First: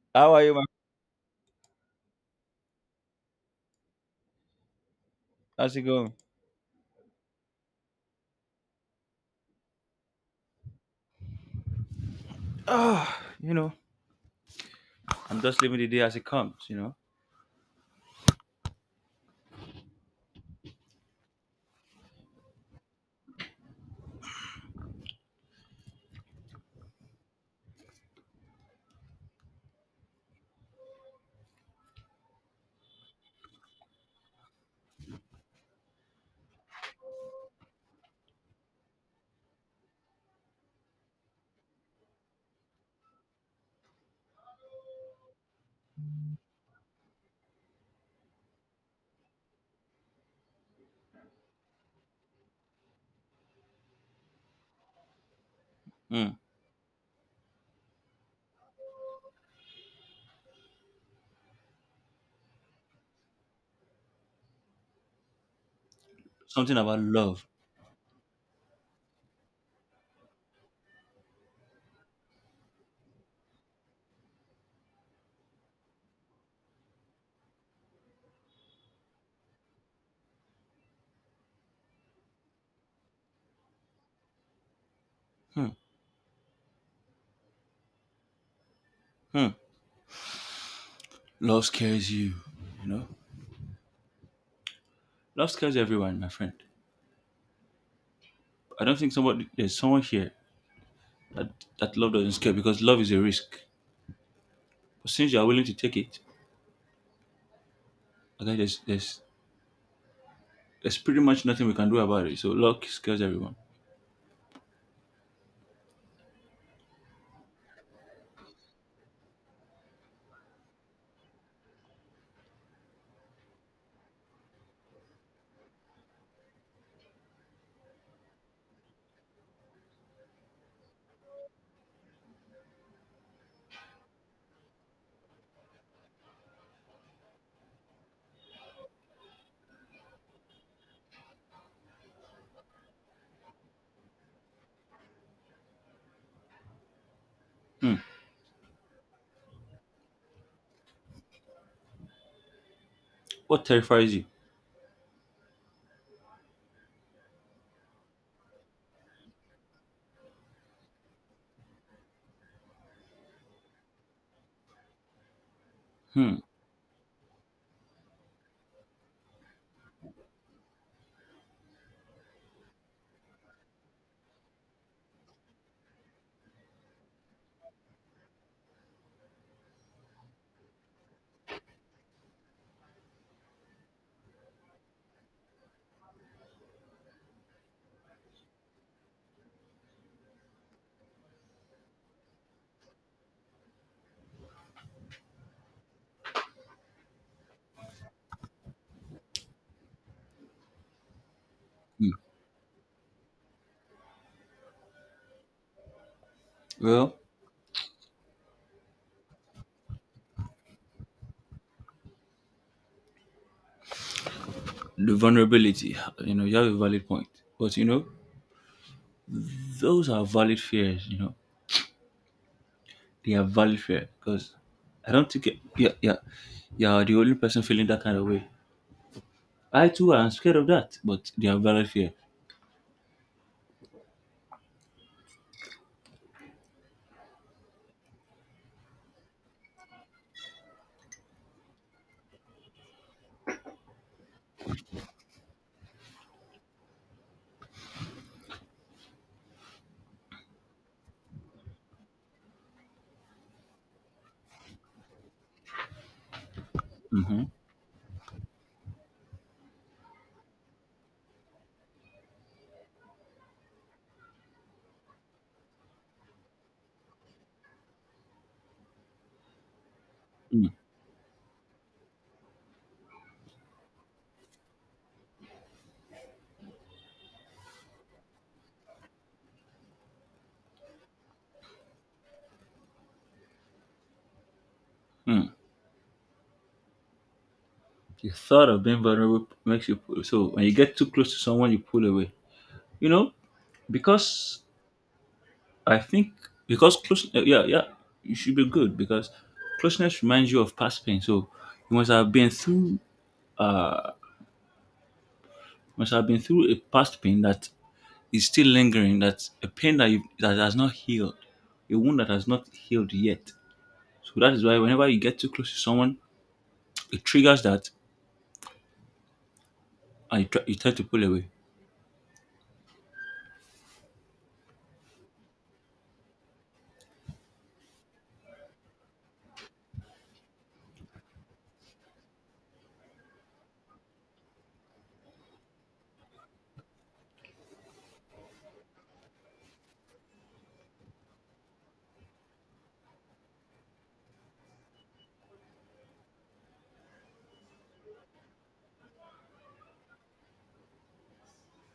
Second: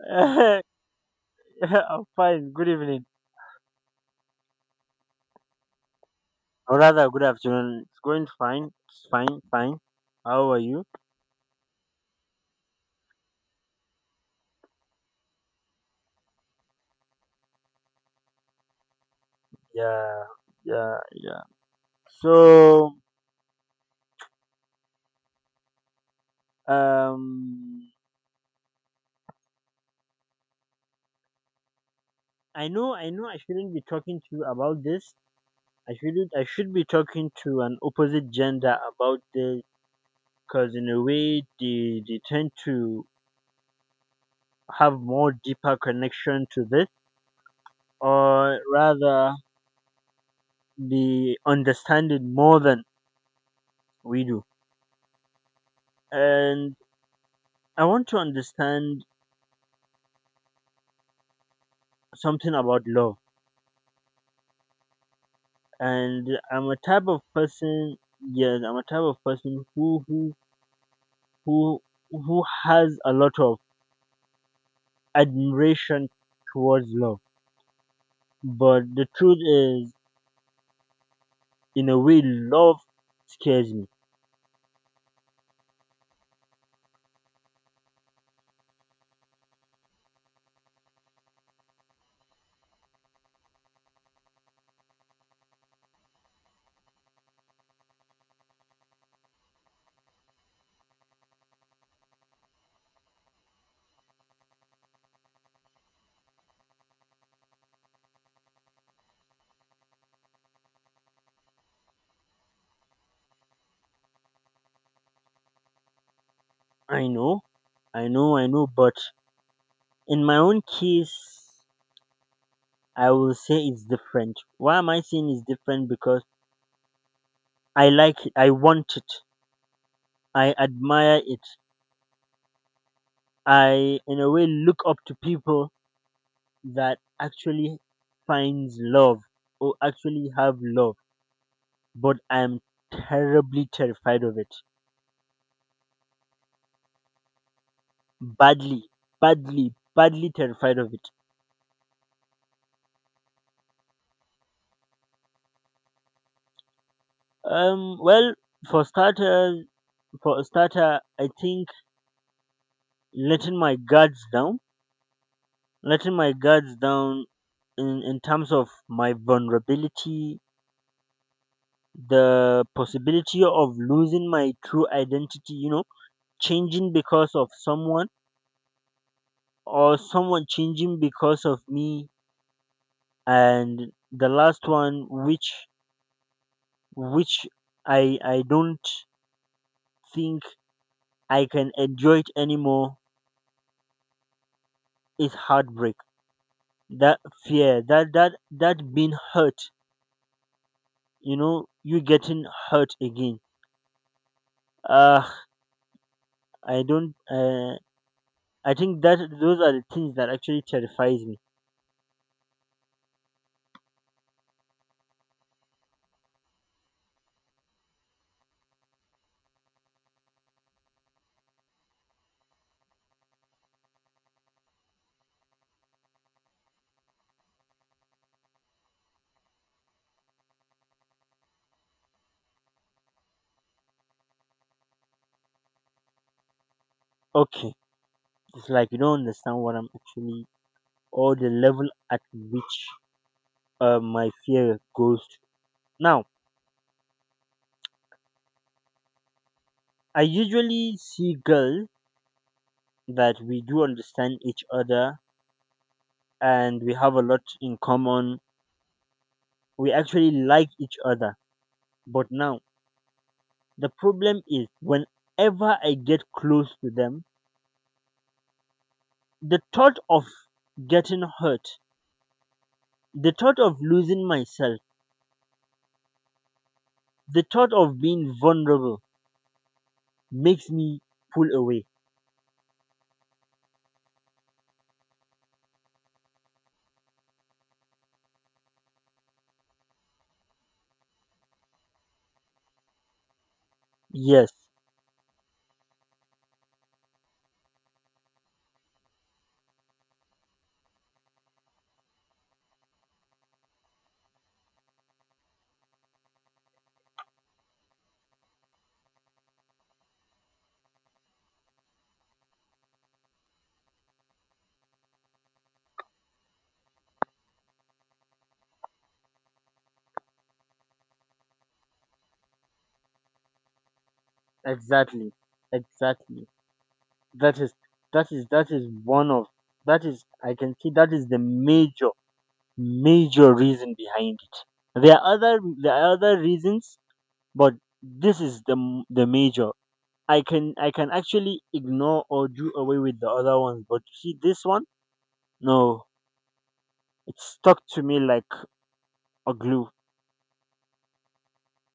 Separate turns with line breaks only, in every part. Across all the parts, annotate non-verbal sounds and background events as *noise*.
*laughs*
How are you,
I'm
man?
fine. Good evening,
How's it going?
or rather, good afternoon. It's going fine. It's fine, fine. How are you?
Ah, you know, I'm just living the day as it comes, you know.
Yeah, yeah, yeah. So, um, I know, I shouldn't be talking to you about this. I shouldn't. I should be talking to an opposite gender about this because, in a way, they tend to have more deeper connection to this, or rather, the understanding more than we do.
Hmm.
And I want to understand something about law, and I'm a
Something about
type of
love.
person. Yes, I'm a type of person who who has a lot of admiration towards law. But the truth is, in a way, love scares me.
Hmm. Hmm. Love scares you, you know. Love scares everyone, my friend. I don't think somebody there's someone here that, that love doesn't scare, because love is a risk. But since you are willing to take it, I think there's pretty much nothing we can do about it. So love scares everyone.
I know, I know. But in my own case, I will say it's different. Why am I saying it's different? Because I like it. I want it. I admire it. I, in a way, look up to people that actually finds love or actually have love but I'm terribly terrified of it,
Hmm.
badly badly terrified of it.
What terrifies you?
Well, for starters, for a starter, I think letting my guards down, letting my
Hmm.
guards down in terms of my vulnerability, the possibility of losing my true identity, you know, changing because of someone or someone changing because of me. And the last one, which I don't think I can enjoy it anymore, is heartbreak. That fear, that being hurt, you know, you getting hurt again. Uh I don't
Well,
I think that those are the things that actually terrifies me.
the vulnerability. You know, you have a valid point, but you know those are valid fears. You know, they are valid fear, because I don't think yeah, yeah, you're the only person feeling that kind of way. I too am scared of that, but they are valid fear.
Okay, it's like you don't understand what I'm actually, or the level at which, my fear goes to. Now I usually see girls that we do understand each other and we have a lot in common. We actually like each other. But now, the problem is whenever I get close to them, the thought of
Mm,
getting hurt, the thought of losing myself, the thought of being vulnerable makes me pull away.
mm. The thought of being vulnerable makes you pull. So when you get too close to someone, you pull away. You know,
Yes,
because I think because yeah, yeah, you should be good because closeness reminds you of past pain. So you must have been through, uh, must have been through a past pain that is still lingering. That's a pain that has not healed, a wound that has not healed yet. So that is why whenever you get too close to someone, it triggers that, and you try to pull away.
exactly. Exactly. That is that is one of, that is, I can see that is the major, major reason behind it. There are other, there are other reasons, but this is the major. I can actually ignore or do away with the other ones, but see this one, no, it stuck to me like a glue.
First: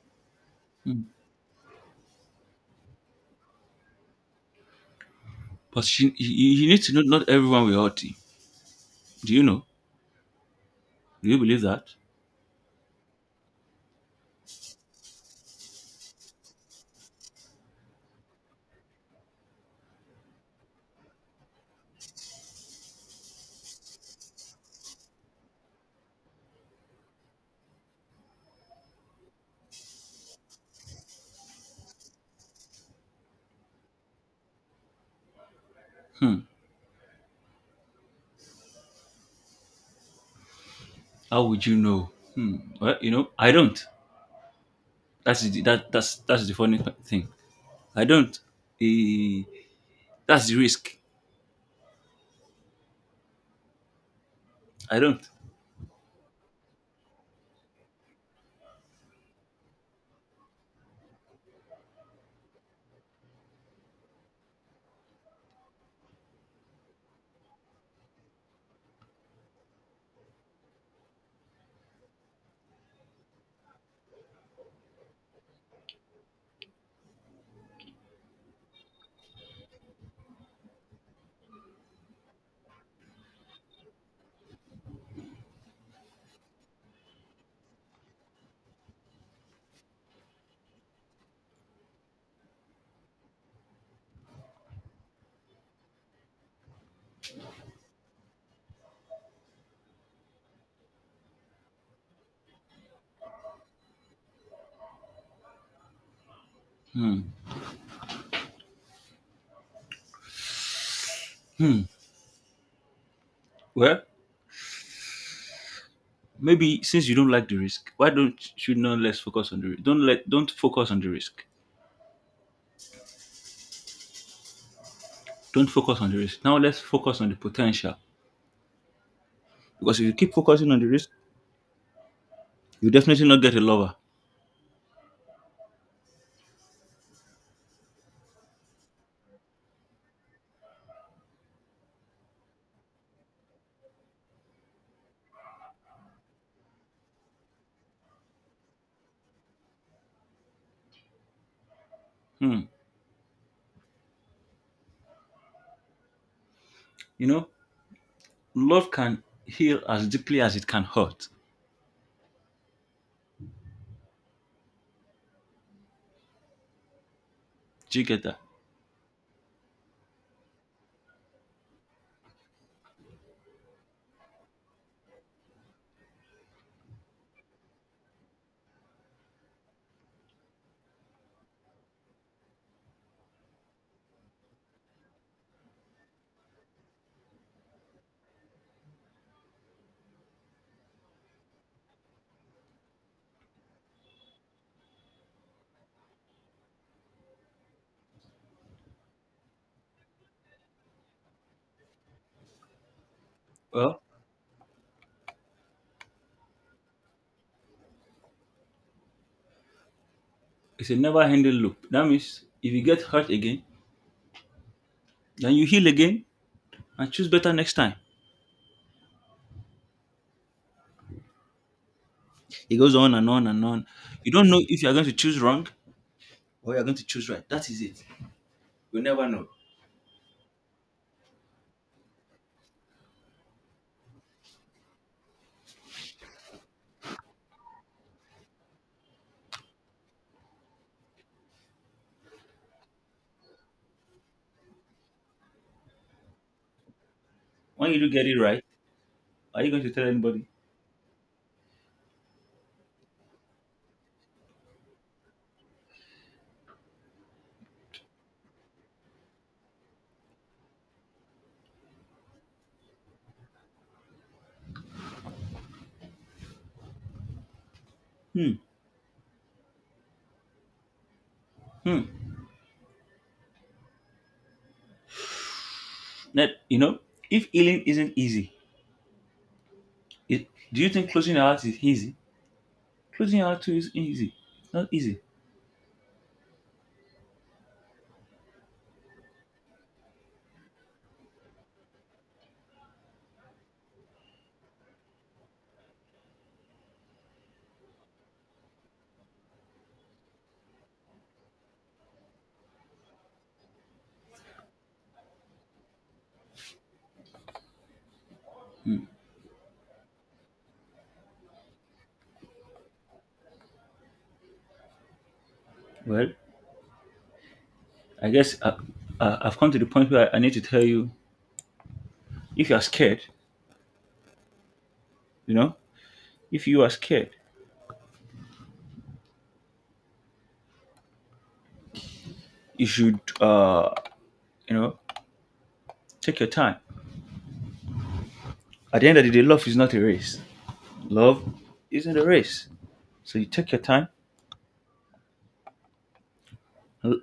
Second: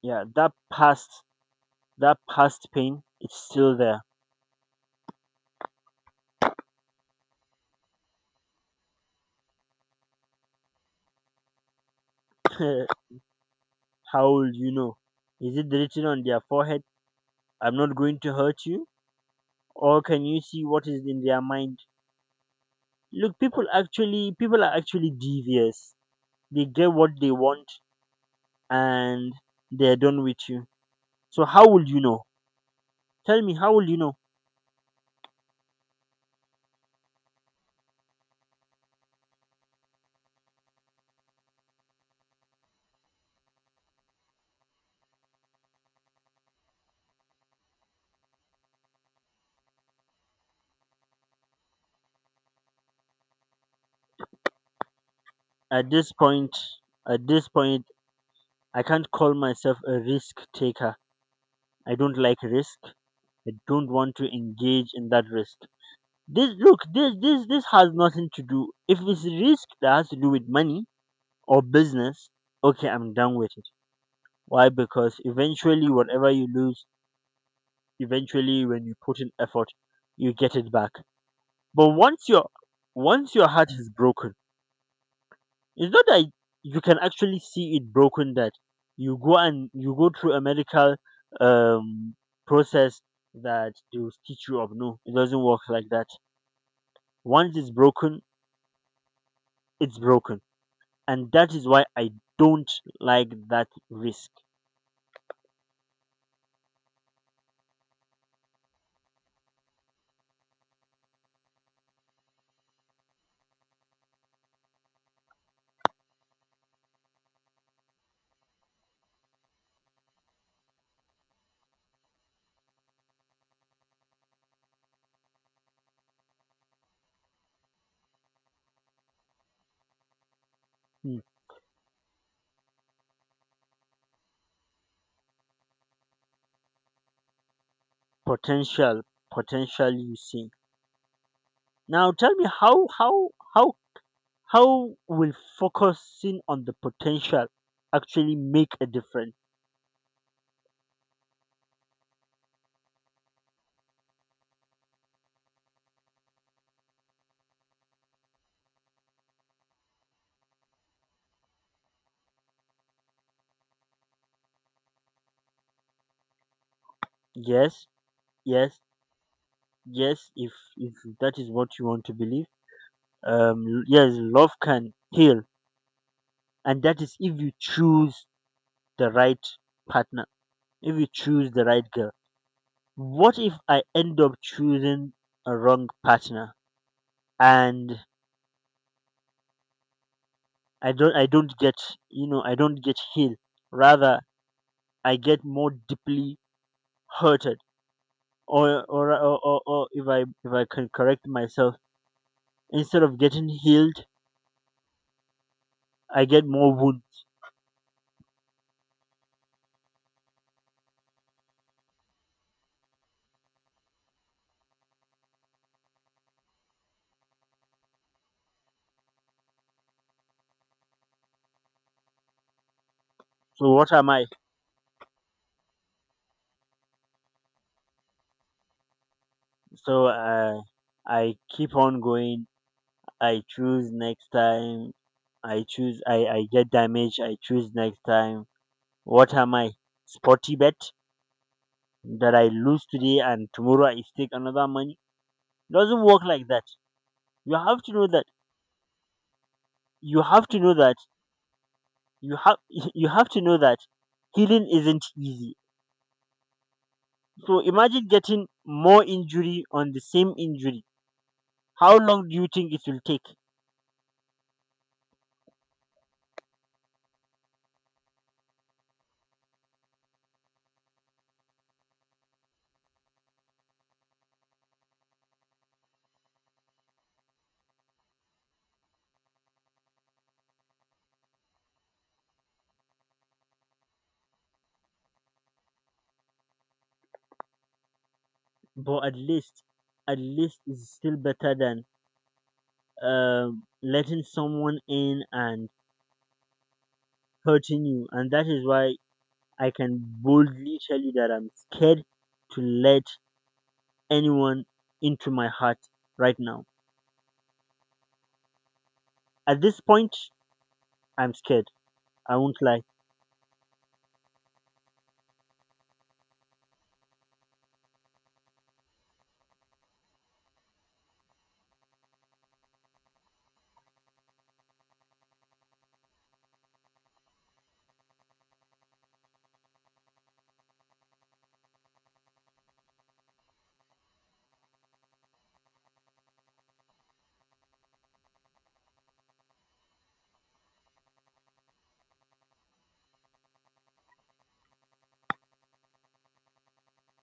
Yeah, that past, that past pain, it's still there.
But you need to know not everyone will hurt you. Do you know? Do you believe that?
*laughs* How will you know? Is it written on their forehead? I'm not going to hurt you, or can you see what is in their mind? Look, people are actually devious. They get what they want and they're done with you. So how will you know? Tell me, how will you know?
Hmm. How would you know? Hmm. Well, you know, I don't. That's the, that that's the funny thing. I don't. Eh, that's the risk. I don't.
At this point, at this point, I can't call myself a risk taker. I don't like risk. I don't want to engage in that risk. This, look, this has nothing to do if it's risk that has to do with money or business, okay, I'm done with it. Why? Because eventually whatever you lose, eventually when you put in effort, you get it back. But once your heart is broken, it's not that you can actually see it broken, that you go and you go through a medical um process that they will stitch you up. No, it doesn't work like that. Once it's broken, it's broken. And that is why I don't like that risk.
Hmm. Well, maybe since you don't like the risk, why don't you not let's focus on the risk? Don't focus on the risk. Don't focus on the risk. Now let's focus on the potential. Because if you keep focusing on the risk,
Hmm.
you definitely not get a lover.
Potential, potentially, you see. Now tell me, how how will focusing on the potential actually make a difference?
Hmm. You know, love can heal as deeply as it can hurt.
Yes,
Do you get that?
yes, yes. If that is what you want to believe, yes, love can heal, and that is if you choose the right partner, if you choose the right girl. What if I end up choosing a wrong partner, and I don't get, you know, I don't get healed. Rather, I get more deeply hurted, or if I can correct myself, instead of getting
Well,
healed, I get more wound.
it's a never-ending loop. That means if you get hurt again, then you heal again and choose better next time. It goes on and on and
So
on.
what am I?
You don't know if you are going to choose wrong or you are going to choose right. That is it. You never know.
So I keep on going. I choose next time. I choose. I get damaged. I choose next time. What am I? Sporty bet that I lose today and tomorrow I stake another money. Doesn't work like that. You have to
When you
know
do
that.
get it right, are you going to tell
You have
anybody?
to know that. You have *laughs* you have to know that healing isn't easy. So imagine getting more injury on the same injury. How long do you think it will take?
Hmm. Hmm. That you know, if healing isn't easy, do you think closing your heart is easy? Closing your heart too is easy. Not easy.
But at least it's still better than uh, letting someone in and hurting you. And that is why I can boldly tell you that I'm scared to let anyone into my heart right now. At this point, I'm scared. I won't lie.
Well, I guess I've come to the point where I need to tell you: if you are scared, you know, if you are scared, you should, you know, take your time. At the end of the day, love is not a race. Love isn't a race. So you take your time. L-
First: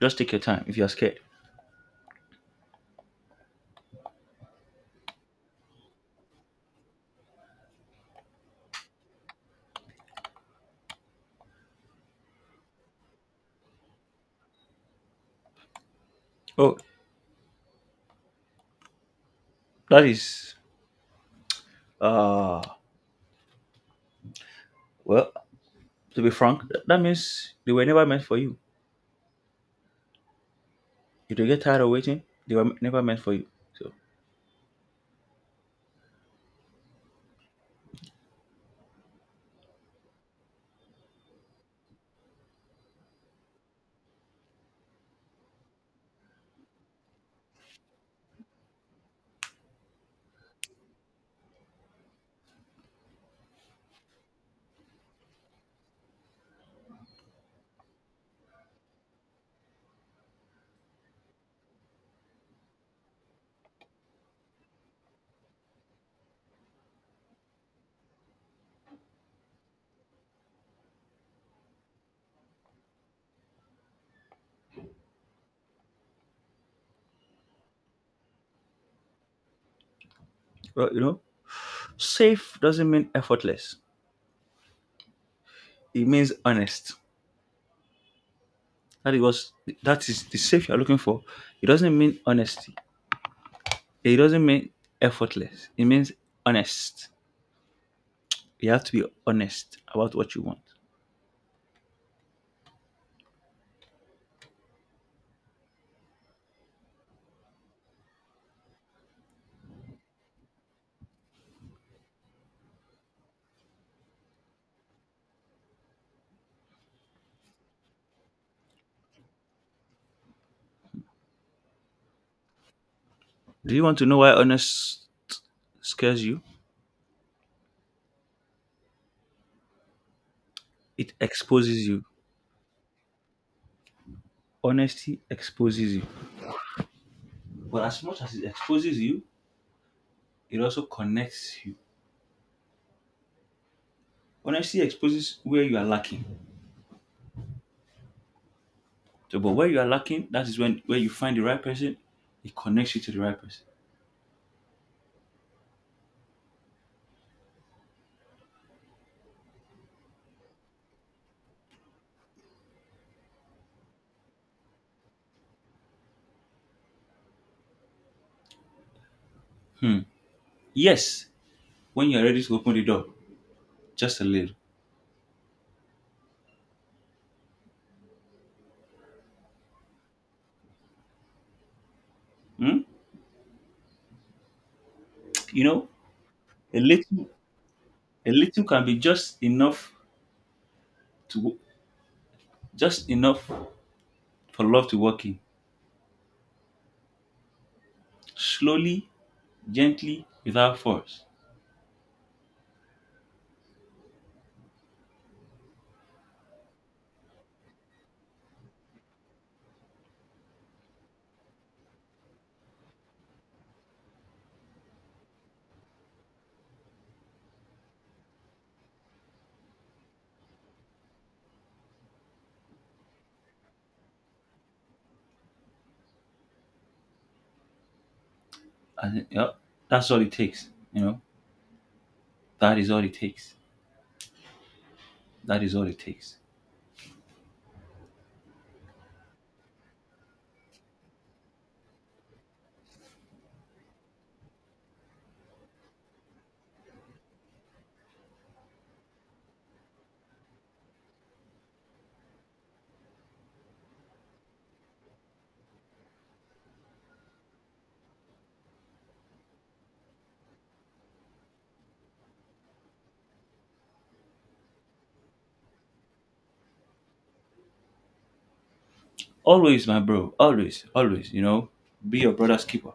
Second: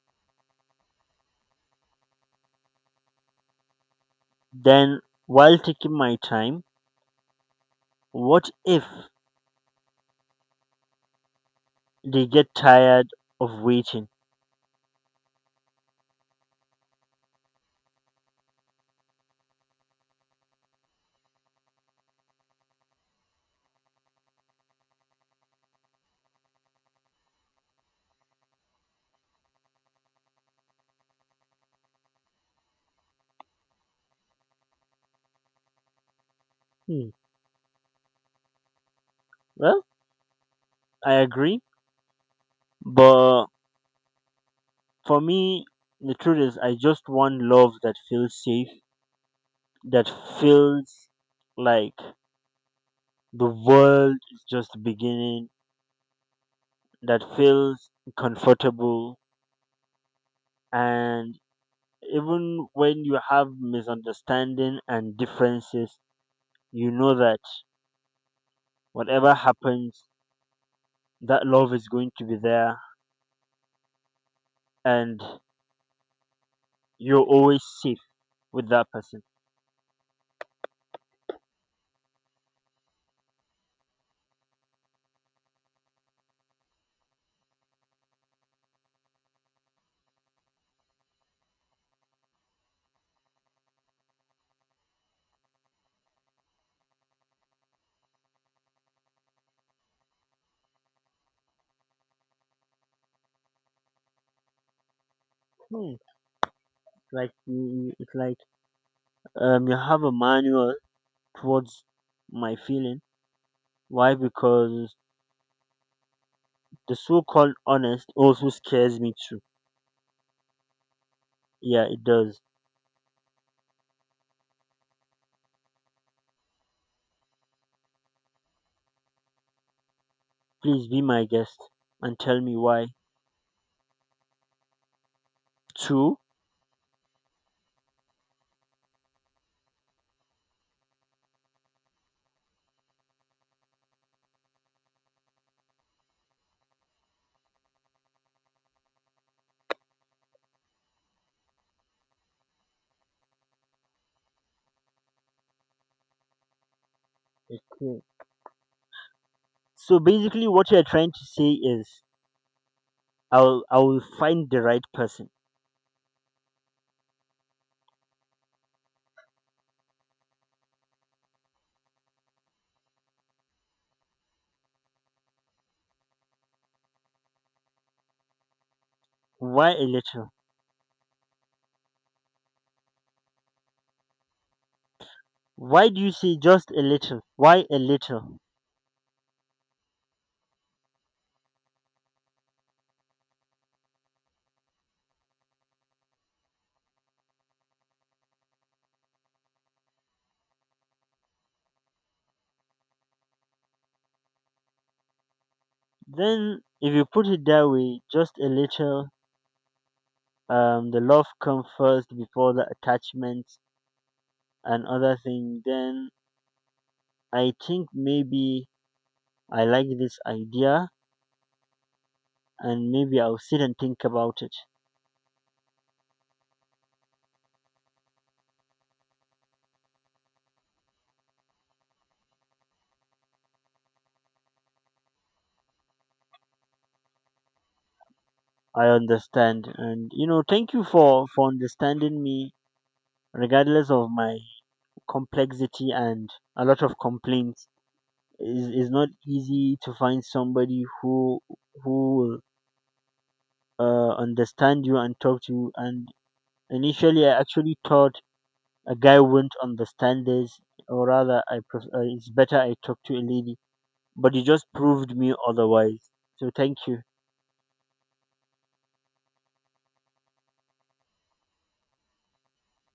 Just take your time if you are scared.
Then, while taking my time, what if they get tired of waiting?
Oh, that is. Uh, well, to be frank, that means they were never meant for you. If they get tired of waiting, they were never meant for you. So,
Hmm. Well, I agree. But for me, the truth is, I just want love that feels safe, that feels like the world is just beginning, that feels comfortable, and even when you have misunderstanding and differences, you know that whatever happens, that love is going to be there and you're always safe with that person.
well, you know, safe doesn't mean effortless. It means honest. That it was That is the safe you're looking for. It doesn't mean honesty. It doesn't mean effortless. It means honest. You have to be honest about what you want.
Hmm. Like you- it's like you have a manual towards my feeling. Why? Because the so-called honest also scares me too. Yeah, it does.
Do you want to know why honest scares you?
Please be
It
my guest
exposes you.
and tell me why.
Honesty exposes you.
Two,
But as much as it exposes you, it also connects you. Honesty exposes where you are lacking. So, but where you are lacking, that is when where you find the right person, it connects you to the right person.
okay. So basically, what you're trying to say is, I will find the right person.
Hmm. Yes, when you are ready to open the door, just a little.
Why a little?
Hmm? You know,
Why do you say just a
a
little?
little,
Why a
a
little?
little can be just enough to, just enough for love to work in. Slowly, gently, without force.
Then, if you put it that way, just a little. The love comes first before the attachment and other thing. Then I think maybe I like this idea, and maybe I'll sit and think about it.
And yeah, that's all it takes. You know, that is all it takes. That is all it takes.
I understand, and you know, thank you for understanding me, regardless of my complexity and a lot of complaints. Is not easy to find somebody who will, understand you and talk to you. And initially, I actually thought a guy wouldn't understand this, or rather, it's better I talk to a lady. But you just proved me otherwise. So thank you.
Always, my bro. Always, always. You know, be your brother's keeper.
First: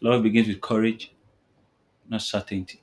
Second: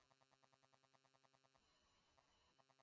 Love begins with courage, not certainty.